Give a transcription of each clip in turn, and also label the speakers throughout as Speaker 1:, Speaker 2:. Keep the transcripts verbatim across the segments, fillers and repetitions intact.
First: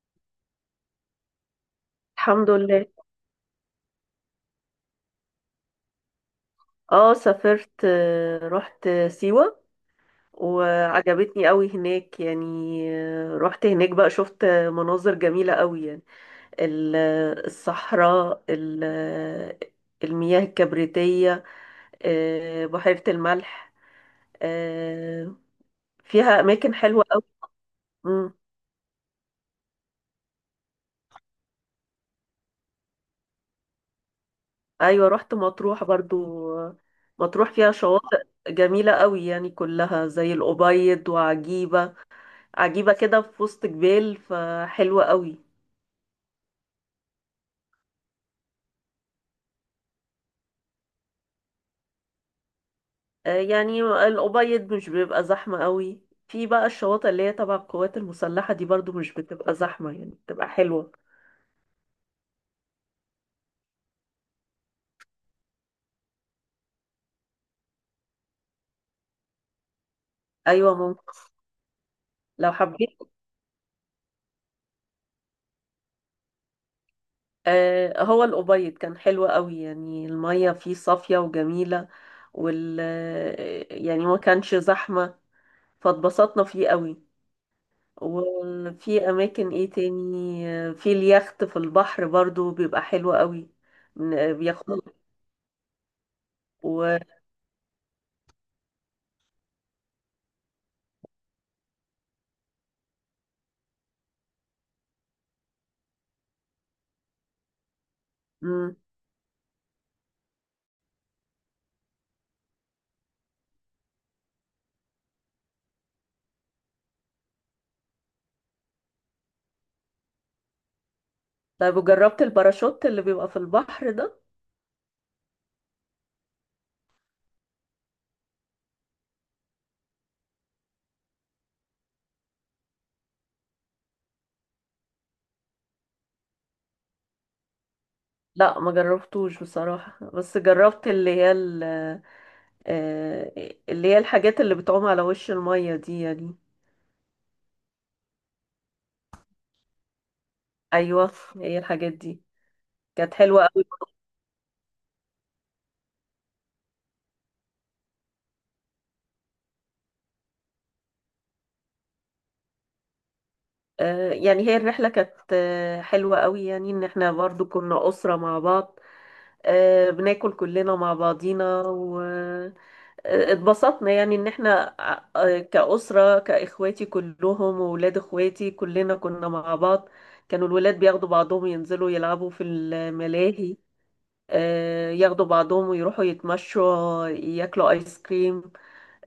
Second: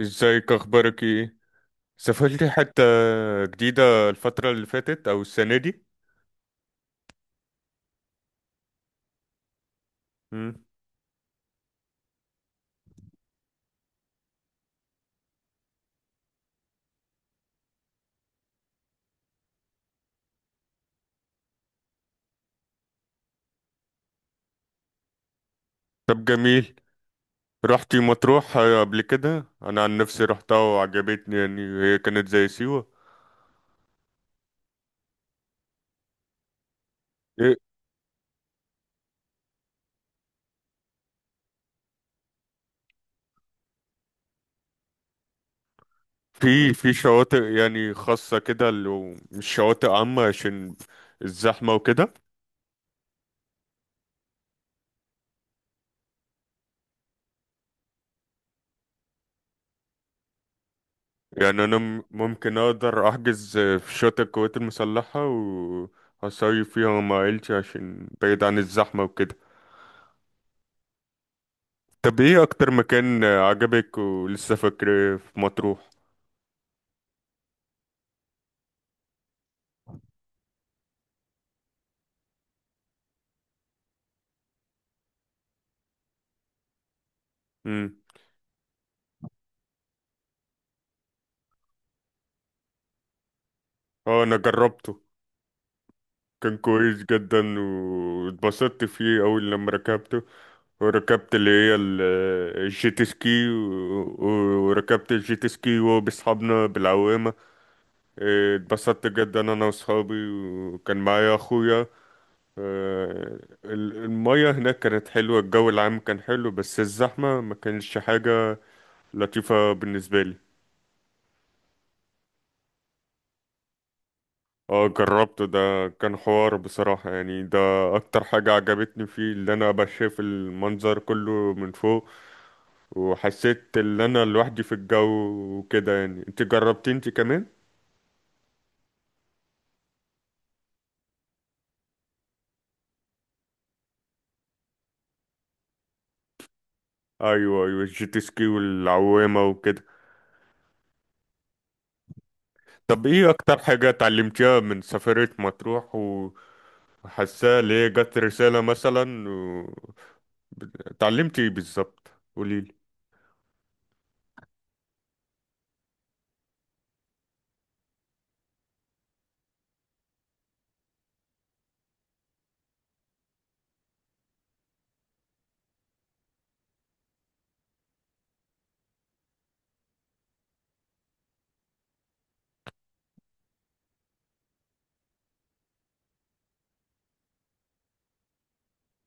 Speaker 1: ازيك، اخبارك ايه؟ سافرتي
Speaker 2: الحمد
Speaker 1: حتة
Speaker 2: لله.
Speaker 1: جديدة الفترة اللي فاتت او السنة دي؟
Speaker 2: اه، سافرت، آه، رحت سيوة
Speaker 1: مم.
Speaker 2: وعجبتني قوي هناك يعني. آه، رحت هناك بقى، شفت مناظر جميلة قوي يعني. ال- الصحراء، ال- المياه الكبريتية، آه، بحيرة الملح. آه،
Speaker 1: طب
Speaker 2: فيها أماكن
Speaker 1: جميل.
Speaker 2: حلوة قوي.
Speaker 1: رحتي
Speaker 2: مم.
Speaker 1: مطروح قبل كده؟ انا عن نفسي رحتها وعجبتني، يعني هي كانت زي سيوة.
Speaker 2: أيوة، رحت مطروح برضو. آه، مطروح
Speaker 1: إيه،
Speaker 2: فيها شواطئ جميلة قوي يعني، كلها زي الأبيض، وعجيبة عجيبة كده في وسط جبال، فحلوة قوي.
Speaker 1: في في شواطئ يعني خاصة كده، لو مش شواطئ عامة عشان الزحمة وكده؟
Speaker 2: آه، يعني الأبيض مش بيبقى زحمة قوي. في بقى الشواطئ اللي هي تبع القوات المسلحة دي برضو مش بتبقى زحمة، يعني بتبقى حلوة.
Speaker 1: يعني انا م- ممكن اقدر احجز في شاطئ القوات المسلحة، وهصيف فيها مع عيلتي عشان بعيد عن الزحمة وكده.
Speaker 2: أيوة ممكن،
Speaker 1: طب ايه
Speaker 2: لو
Speaker 1: اكتر
Speaker 2: حبيت.
Speaker 1: مكان عجبك ولسه فاكره في مطروح؟
Speaker 2: آه، هو الأبيض كان حلو قوي، يعني المية فيه صافية وجميلة، وال آه، يعني ما كانش زحمة، فاتبسطنا فيه قوي.
Speaker 1: امم.
Speaker 2: وفي أماكن إيه تاني؟ آه، في اليخت، في البحر برضو بيبقى حلو قوي.
Speaker 1: اه،
Speaker 2: بن-
Speaker 1: انا
Speaker 2: بياخدوا.
Speaker 1: جربته. كان كويس جدا واتبسطت فيه اول لما ركبته، وركبت اللي هي ال- الجيت سكي، و- و- وركبت الجيت سكي وهو بأصحابنا بالعوامة. إيه،
Speaker 2: مم.
Speaker 1: اتبسطت جدا انا واصحابي، وكان معايا اخويا. آه، ال- المية هناك كانت حلوة، الجو العام كان حلو، بس الزحمة ما كانش حاجة لطيفة بالنسبة لي.
Speaker 2: طيب، وجربت الباراشوت اللي بيبقى في البحر ده؟
Speaker 1: اه، جربته. ده كان حوار بصراحة، يعني ده اكتر حاجة عجبتني فيه، اللي انا بشاف المنظر كله من فوق، وحسيت ان انا لوحدي في الجو وكده. يعني انت جربتي انت كمان؟
Speaker 2: لا، ما جربتوش بصراحة، بس جربت اللي هي ال- آه، اللي هي الحاجات اللي بتعوم على وش المية دي يعني.
Speaker 1: ايوه، ايوه، الجيت سكي والعوامة وكده.
Speaker 2: ايوه، هي الحاجات دي.
Speaker 1: طب
Speaker 2: كانت
Speaker 1: ايه
Speaker 2: حلوة
Speaker 1: اكتر
Speaker 2: قوي.
Speaker 1: حاجة اتعلمتيها من سفرية مطروح، وحاساها اللي هي جت رسالة مثلا و اتعلمتي ايه بالظبط، قوليلي؟
Speaker 2: آه، يعني هي الرحلة كانت آه، حلوة قوي، يعني ان احنا برضو كنا أسرة مع بعض. آه، بناكل كلنا مع بعضينا، اتبسطنا. يعني ان احنا ع- كأسرة، كإخواتي كلهم وولاد اخواتي، كلنا كنا مع بعض. كانوا الولاد بياخدوا بعضهم، ينزلوا يلعبوا في الملاهي، آه، ياخدوا بعضهم ويروحوا يتمشوا، ياكلوا ايس كريم.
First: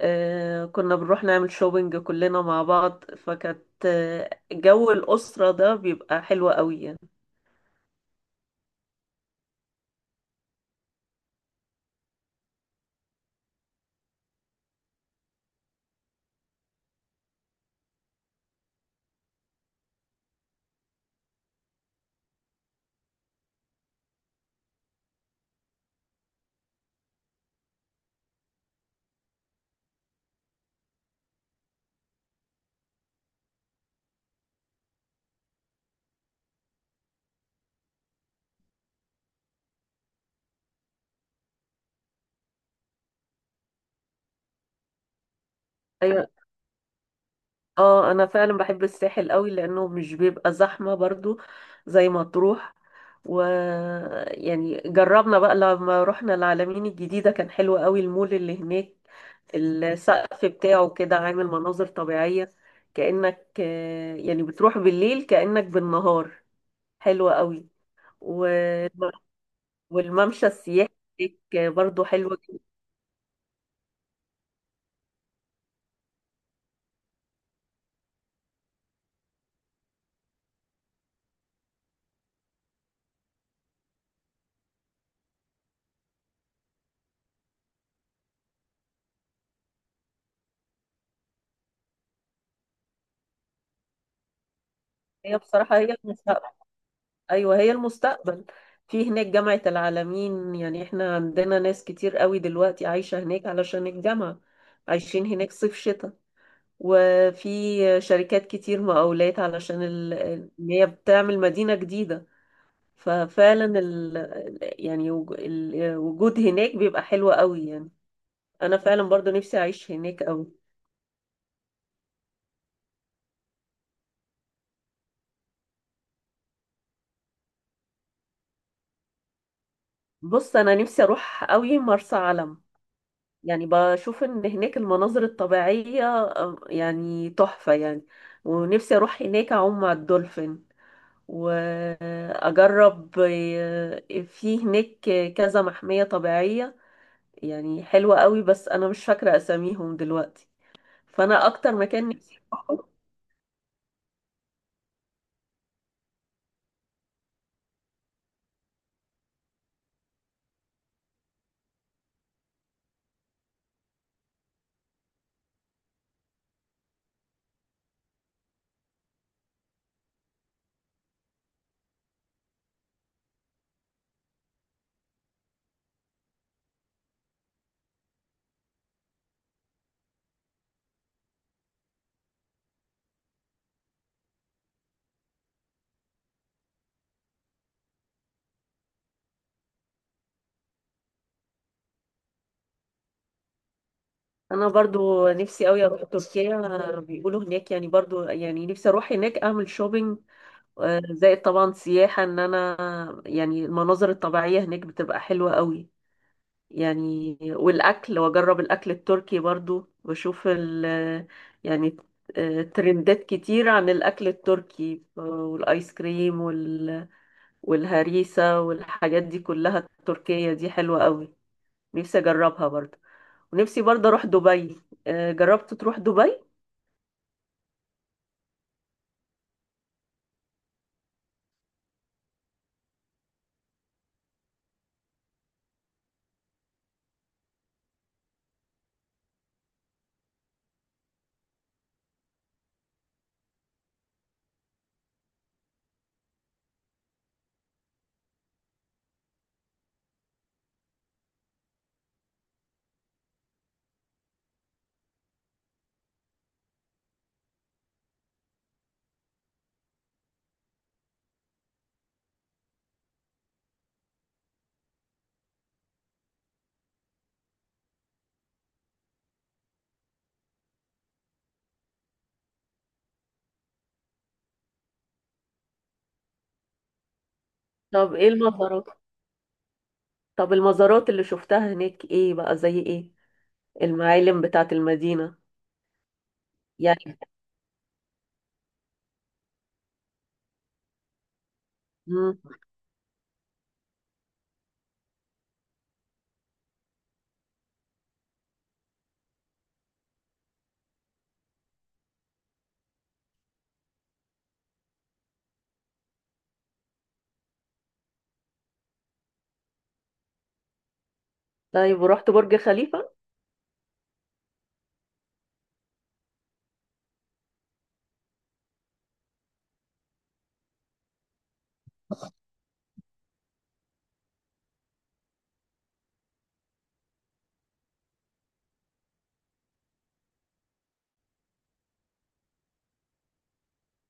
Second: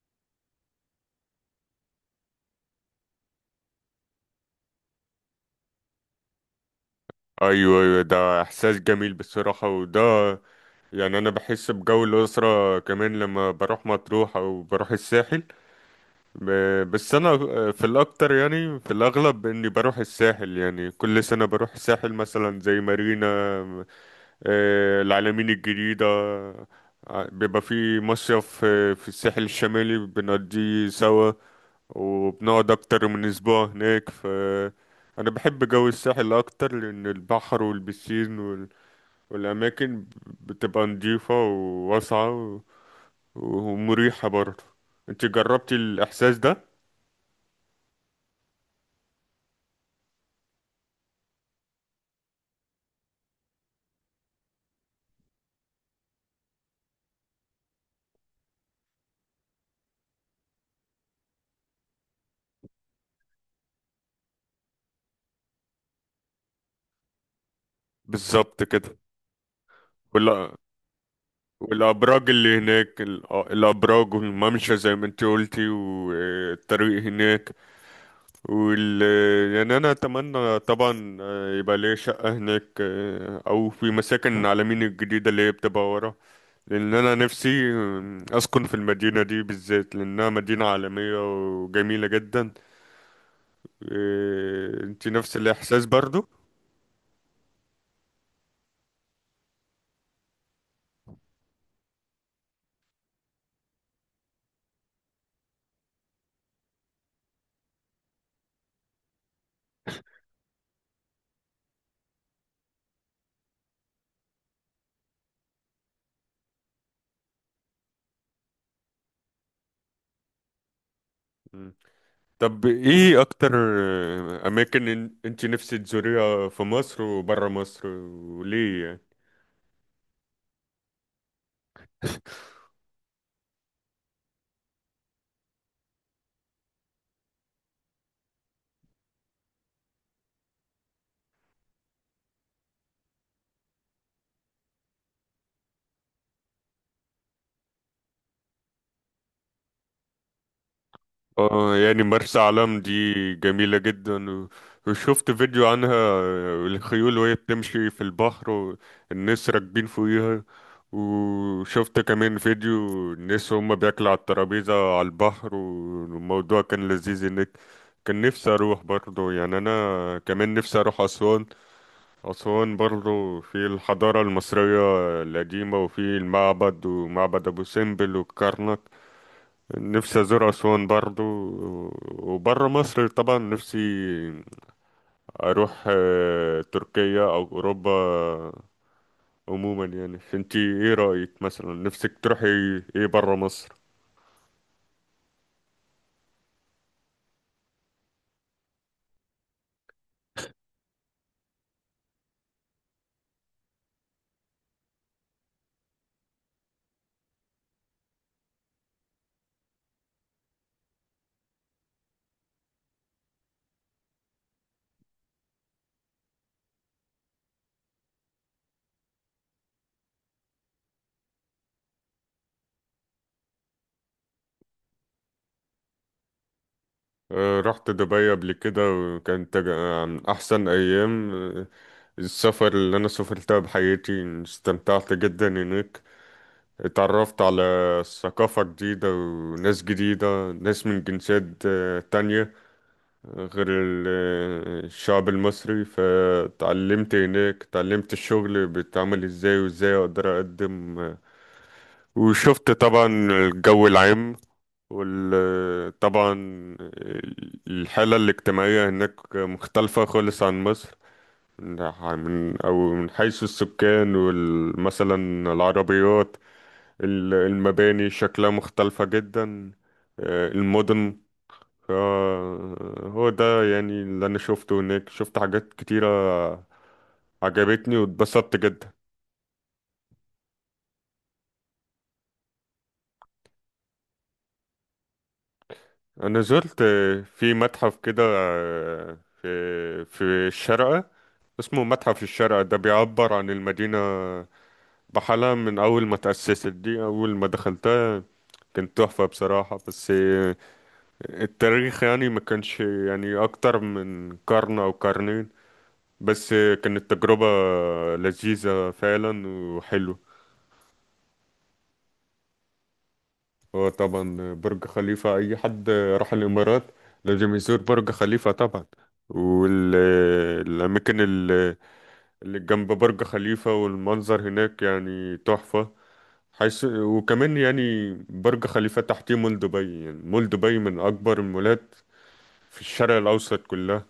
Speaker 2: آه، كنا بنروح نعمل شوبينج كلنا مع بعض، فكانت آه، جو الأسرة ده بيبقى حلو قوي يعني.
Speaker 1: ايوه، ايوه، ده احساس جميل بصراحة، وده يعني انا بحس بجو الاسره كمان لما بروح مطروح او بروح الساحل. ب- بس انا في الاكتر، يعني في الاغلب اني بروح الساحل، يعني كل سنه بروح الساحل مثلا زي مارينا، آه، العلمين الجديده. ع- بيبقى في مصيف، آه، في الساحل الشمالي بنقضيه سوا، وبنقعد اكتر من اسبوع هناك. ف انا بحب جو الساحل اكتر لان البحر والبسين والأماكن بتبقى نضيفة وواسعة و- ومريحة برضه. انت جربتي
Speaker 2: أيوة.
Speaker 1: الإحساس ده؟
Speaker 2: اه، انا فعلا بحب الساحل قوي لانه مش بيبقى زحمة برضو، زي مطروح. و يعني جربنا بقى لما رحنا العلمين الجديدة، كان حلو قوي المول اللي هناك، السقف بتاعه كده عامل مناظر طبيعية، كأنك آه، يعني بتروح بالليل كأنك بالنهار. حلوة قوي. و...
Speaker 1: بالظبط كده،
Speaker 2: والممشى
Speaker 1: ولا؟
Speaker 2: السياحي هناك برضو
Speaker 1: والأبراج
Speaker 2: حلوة
Speaker 1: اللي
Speaker 2: جدا.
Speaker 1: هناك الأ- الأبراج والممشى زي ما انت قلتي، والطريق هناك وال يعني أنا أتمنى طبعا آه، يبقى ليا شقة هناك، آه، أو في مساكن العالمين الجديدة اللي هي بتبقى ورا، لأن أنا نفسي آه، أسكن في المدينة دي بالذات، لأنها مدينة عالمية وجميلة جدا. إيه، انت نفس
Speaker 2: هي بصراحة،
Speaker 1: الاحساس
Speaker 2: هي
Speaker 1: برضو؟
Speaker 2: ايوه هي المستقبل. في هناك جامعة العالمين، يعني احنا عندنا ناس كتير قوي دلوقتي عايشة هناك علشان الجامعة. عايشين هناك صيف شتاء. وفي شركات كتير مقاولات علشان ال... ان هي بتعمل مدينة جديدة. ففعلا ال... يعني وج- الوجود هناك بيبقى حلو قوي يعني. انا فعلا برضو نفسي اعيش هناك قوي.
Speaker 1: مم. طب ايه اكتر آه، اماكن إن- انت نفسك تزوريها في مصر وبره مصر، وليه يعني؟
Speaker 2: بص، انا نفسي اروح قوي مرسى علم، يعني بشوف ان هناك المناظر الطبيعية آه، يعني تحفة يعني. ونفسي اروح هناك اعوم مع الدولفين، واجرب آه، في هناك كذا محمية طبيعية، يعني حلوة قوي. بس انا مش فاكرة اساميهم دلوقتي. فانا اكتر
Speaker 1: اه، يعني
Speaker 2: مكان
Speaker 1: مرسى
Speaker 2: نفسي
Speaker 1: علم
Speaker 2: أروحه-
Speaker 1: دي جميلة جدا، و- وشفت فيديو عنها، آه، الخيول وهي بتمشي في البحر والناس راكبين فوقيها. وشفت كمان فيديو، الناس هم بياكلوا على الترابيزة على البحر، والموضوع كان لذيذ هناك. كان نفسي اروح برضه. يعني انا كمان نفسي اروح اسوان، اسوان برضه في الحضارة المصرية القديمة، وفي المعبد ومعبد ابو سمبل والكرنك. نفسي ازور اسوان برضو. وبره مصر طبعا نفسي اروح آه، تركيا او اوروبا عموما. يعني انتي ايه رايك؟ مثلا نفسك تروحي ايه بره مصر؟
Speaker 2: انا برضو نفسي قوي اروح تركيا. آه، بيقولوا هناك يعني برضو، يعني نفسي اروح هناك اعمل شوبينج، آه، زائد طبعا سياحة. ان انا يعني المناظر الطبيعية هناك بتبقى حلوة قوي يعني، والأكل. وأجرب الأكل التركي برضو، وأشوف ال يعني آه، ترندات كتير عن الأكل التركي. آه، والآيس كريم وال... والهريسة والحاجات دي كلها، التركية دي حلوة قوي. نفسي أجربها برضو. ونفسي برضو أروح دبي. آه، جربت تروح دبي؟
Speaker 1: آه، رحت دبي قبل كده، وكانت تج- عن احسن ايام آه، السفر اللي انا سافرتها بحياتي. استمتعت جدا هناك، اتعرفت على ثقافة جديدة وناس جديدة، ناس من جنسيات آه، تانية غير ال- الشعب المصري. فتعلمت هناك، تعلمت الشغل بيتعمل ازاي، وازاي اقدر اقدم. وشفت طبعا الجو العام، وطبعا الحالة الاجتماعية هناك مختلفة خالص عن مصر، من أو من حيث السكان، ومثلا العربيات، ال- المباني شكلها مختلفة جدا، آه، المدن. فهو ده يعني اللي انا شفته هناك، شفت حاجات كتيرة عجبتني،
Speaker 2: طب إيه
Speaker 1: واتبسطت
Speaker 2: المزارات؟
Speaker 1: جدا.
Speaker 2: طب، المزارات اللي شفتها هناك إيه بقى، زي إيه؟ المعالم بتاعت المدينة
Speaker 1: انا زرت
Speaker 2: يعني.
Speaker 1: في متحف كده، في في الشارقة، اسمه متحف
Speaker 2: مم.
Speaker 1: الشارقة. ده بيعبر عن المدينة بحالها من اول ما تأسست. دي اول ما دخلتها، كانت تحفة بصراحة، بس التاريخ يعني ما كانش يعني اكتر من قرن او قرنين. بس كانت تجربة لذيذة فعلا وحلوة.
Speaker 2: طيب، ورحت برج خليفة؟
Speaker 1: هو طبعا برج خليفة، أي حد راح الإمارات لازم يزور برج خليفة طبعا، والأماكن اللي جنب برج خليفة والمنظر هناك يعني تحفة، حيث وكمان يعني برج خليفة تحتيه مول دبي. يعني مول دبي من أكبر المولات في الشرق الأوسط كلها.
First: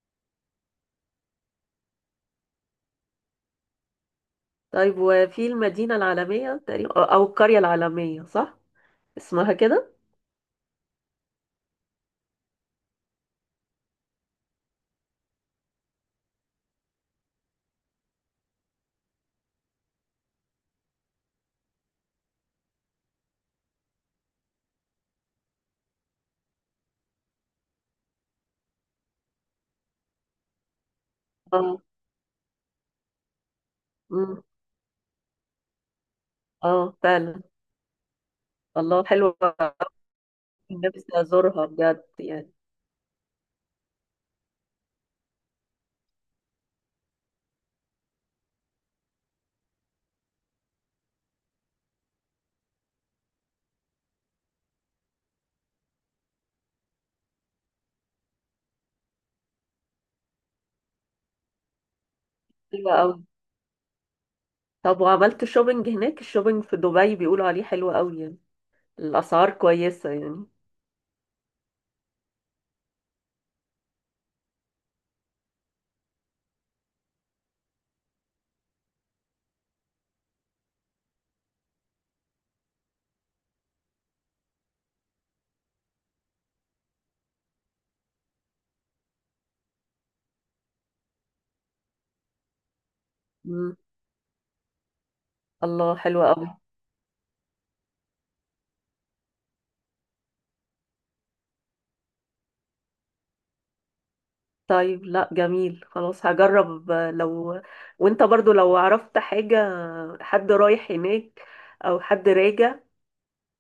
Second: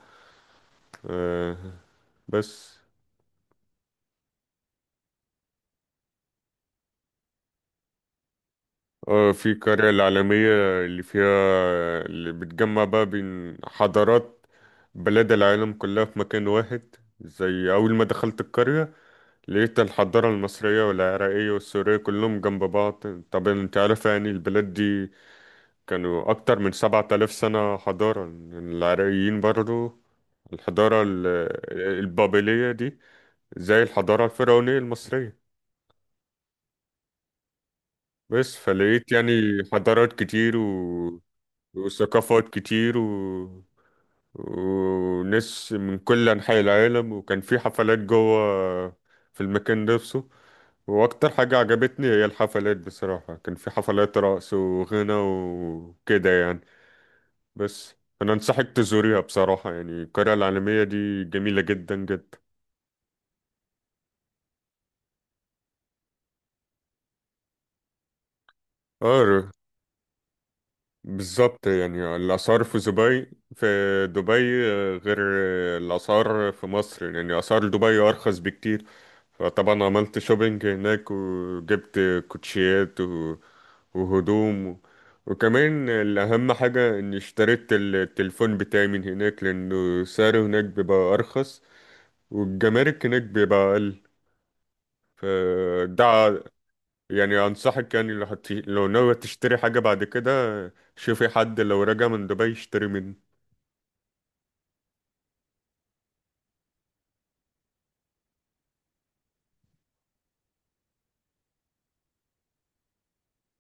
Speaker 1: آه، بس
Speaker 2: طيب، وفي المدينة العالمية تقريبا، أو أو القرية العالمية، صح؟
Speaker 1: آه، في
Speaker 2: اسمها
Speaker 1: القرية
Speaker 2: كده.
Speaker 1: العالمية، اللي فيها، اللي بتجمع بقى بين حضارات بلاد العالم كلها في مكان واحد. زي أول ما دخلت القرية لقيت الحضارة المصرية والعراقية والسورية كلهم جنب بعض. طبعا انت عارف يعني البلاد دي كانوا أكتر من سبعة آلاف سنة حضارة، يعني العراقيين برضو الحضارة ال-
Speaker 2: اه.
Speaker 1: البابلية دي زي الحضارة
Speaker 2: أمم.
Speaker 1: الفرعونية المصرية.
Speaker 2: اه فعلا.
Speaker 1: بس
Speaker 2: الله،
Speaker 1: فلقيت يعني
Speaker 2: حلوة.
Speaker 1: حضارات كتير
Speaker 2: نفسي أزورها بجد
Speaker 1: وثقافات
Speaker 2: يعني.
Speaker 1: كتير و... وناس من كل أنحاء العالم، وكان في حفلات جوه في المكان نفسه. وأكتر حاجة عجبتني هي الحفلات بصراحة، كان في حفلات رقص وغنى وكده يعني. بس أنا أنصحك تزوريها بصراحة، يعني القرية العالمية دي جميلة جدا جدا.
Speaker 2: حلوة أوي. طب، وعملت شوبينج هناك؟ الشوبينج في دبي بيقولوا عليه حلو أوي يعني، الأسعار
Speaker 1: اه،
Speaker 2: كويسة يعني.
Speaker 1: بالظبط، يعني الآثار في دبي في دبي غير الآثار في مصر، يعني آثار دبي أرخص بكتير. طبعا عملت شوبينج هناك وجبت كوتشيات و- وهدوم و- وكمان الأهم حاجة إني اشتريت ال- التليفون بتاعي من هناك، لأنه سعره هناك بيبقى أرخص والجمارك هناك بيبقى
Speaker 2: أمم.
Speaker 1: أقل.
Speaker 2: الله،
Speaker 1: فده
Speaker 2: حلوة
Speaker 1: ع-
Speaker 2: أوي.
Speaker 1: يعني أنصحك، يعني لو هت... لو ناوي تشتري حاجة بعد كده، شوفي حد لو راجع من دبي يشتري منه.
Speaker 2: طيب، لا، جميل، خلاص هجرب. آه، لو وانت برضو لو عرفت حاجة، حد رايح هناك، أو حد راجع،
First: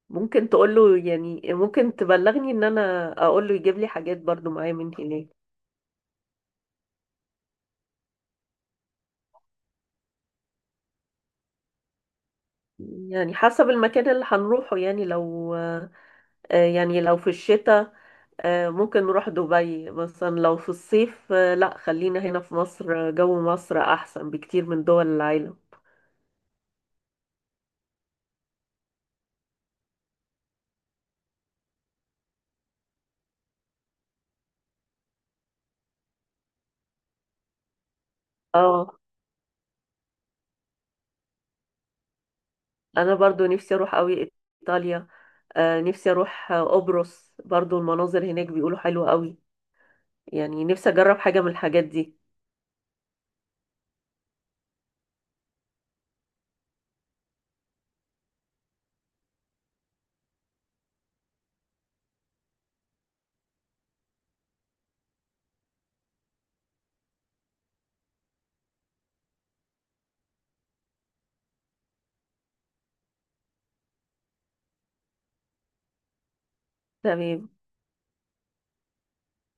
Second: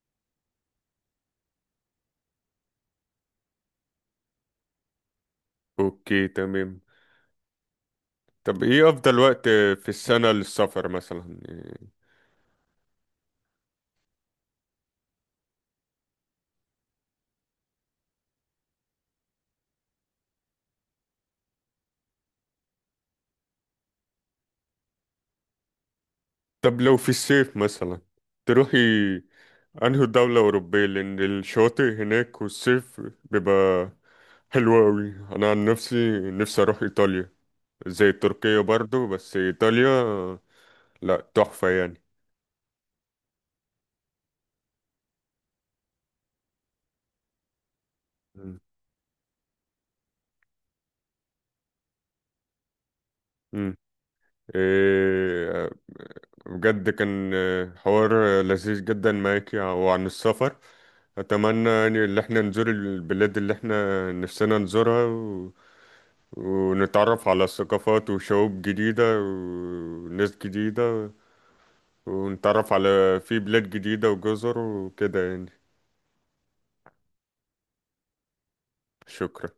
Speaker 2: ممكن تقوله، يعني ممكن تبلغني ان انا اقوله يجيب لي حاجات برضو معايا من هناك.
Speaker 1: أوكي، تمام. طب إيه أفضل وقت في السنة للسفر مثلا؟
Speaker 2: يعني حسب المكان اللي هنروحه يعني، لو آه، يعني لو في الشتاء، آه، ممكن نروح دبي مثلا. لو في الصيف، آه، لا، خلينا هنا في مصر. آه، جو مصر احسن بكتير من دول العالم.
Speaker 1: طب لو في الصيف مثلا تروحي انهي دولة أوروبية؟ لأن الشواطئ هناك والصيف بيبقى حلو أوي. أنا عن نفسي نفسي أروح إيطاليا، زي تركيا
Speaker 2: اه،
Speaker 1: برضو، بس إيطاليا لأ، تحفة يعني.
Speaker 2: انا برضو نفسي اروح قوي ايطاليا. آه، نفسي اروح آه، قبرص برضو، المناظر هناك
Speaker 1: مم.
Speaker 2: بيقولوا حلوة قوي. يعني نفسي اجرب حاجة من الحاجات دي.
Speaker 1: مم. إيه، بجد كان آه، حوار آه، لذيذ جدا معاك، وعن السفر أتمنى يعني إن احنا نزور البلاد اللي احنا نفسنا نزورها و... ونتعرف على ثقافات وشعوب جديدة وناس جديدة، ونتعرف على في بلاد جديدة وجزر وكده يعني.
Speaker 2: تمام.
Speaker 1: شكرا.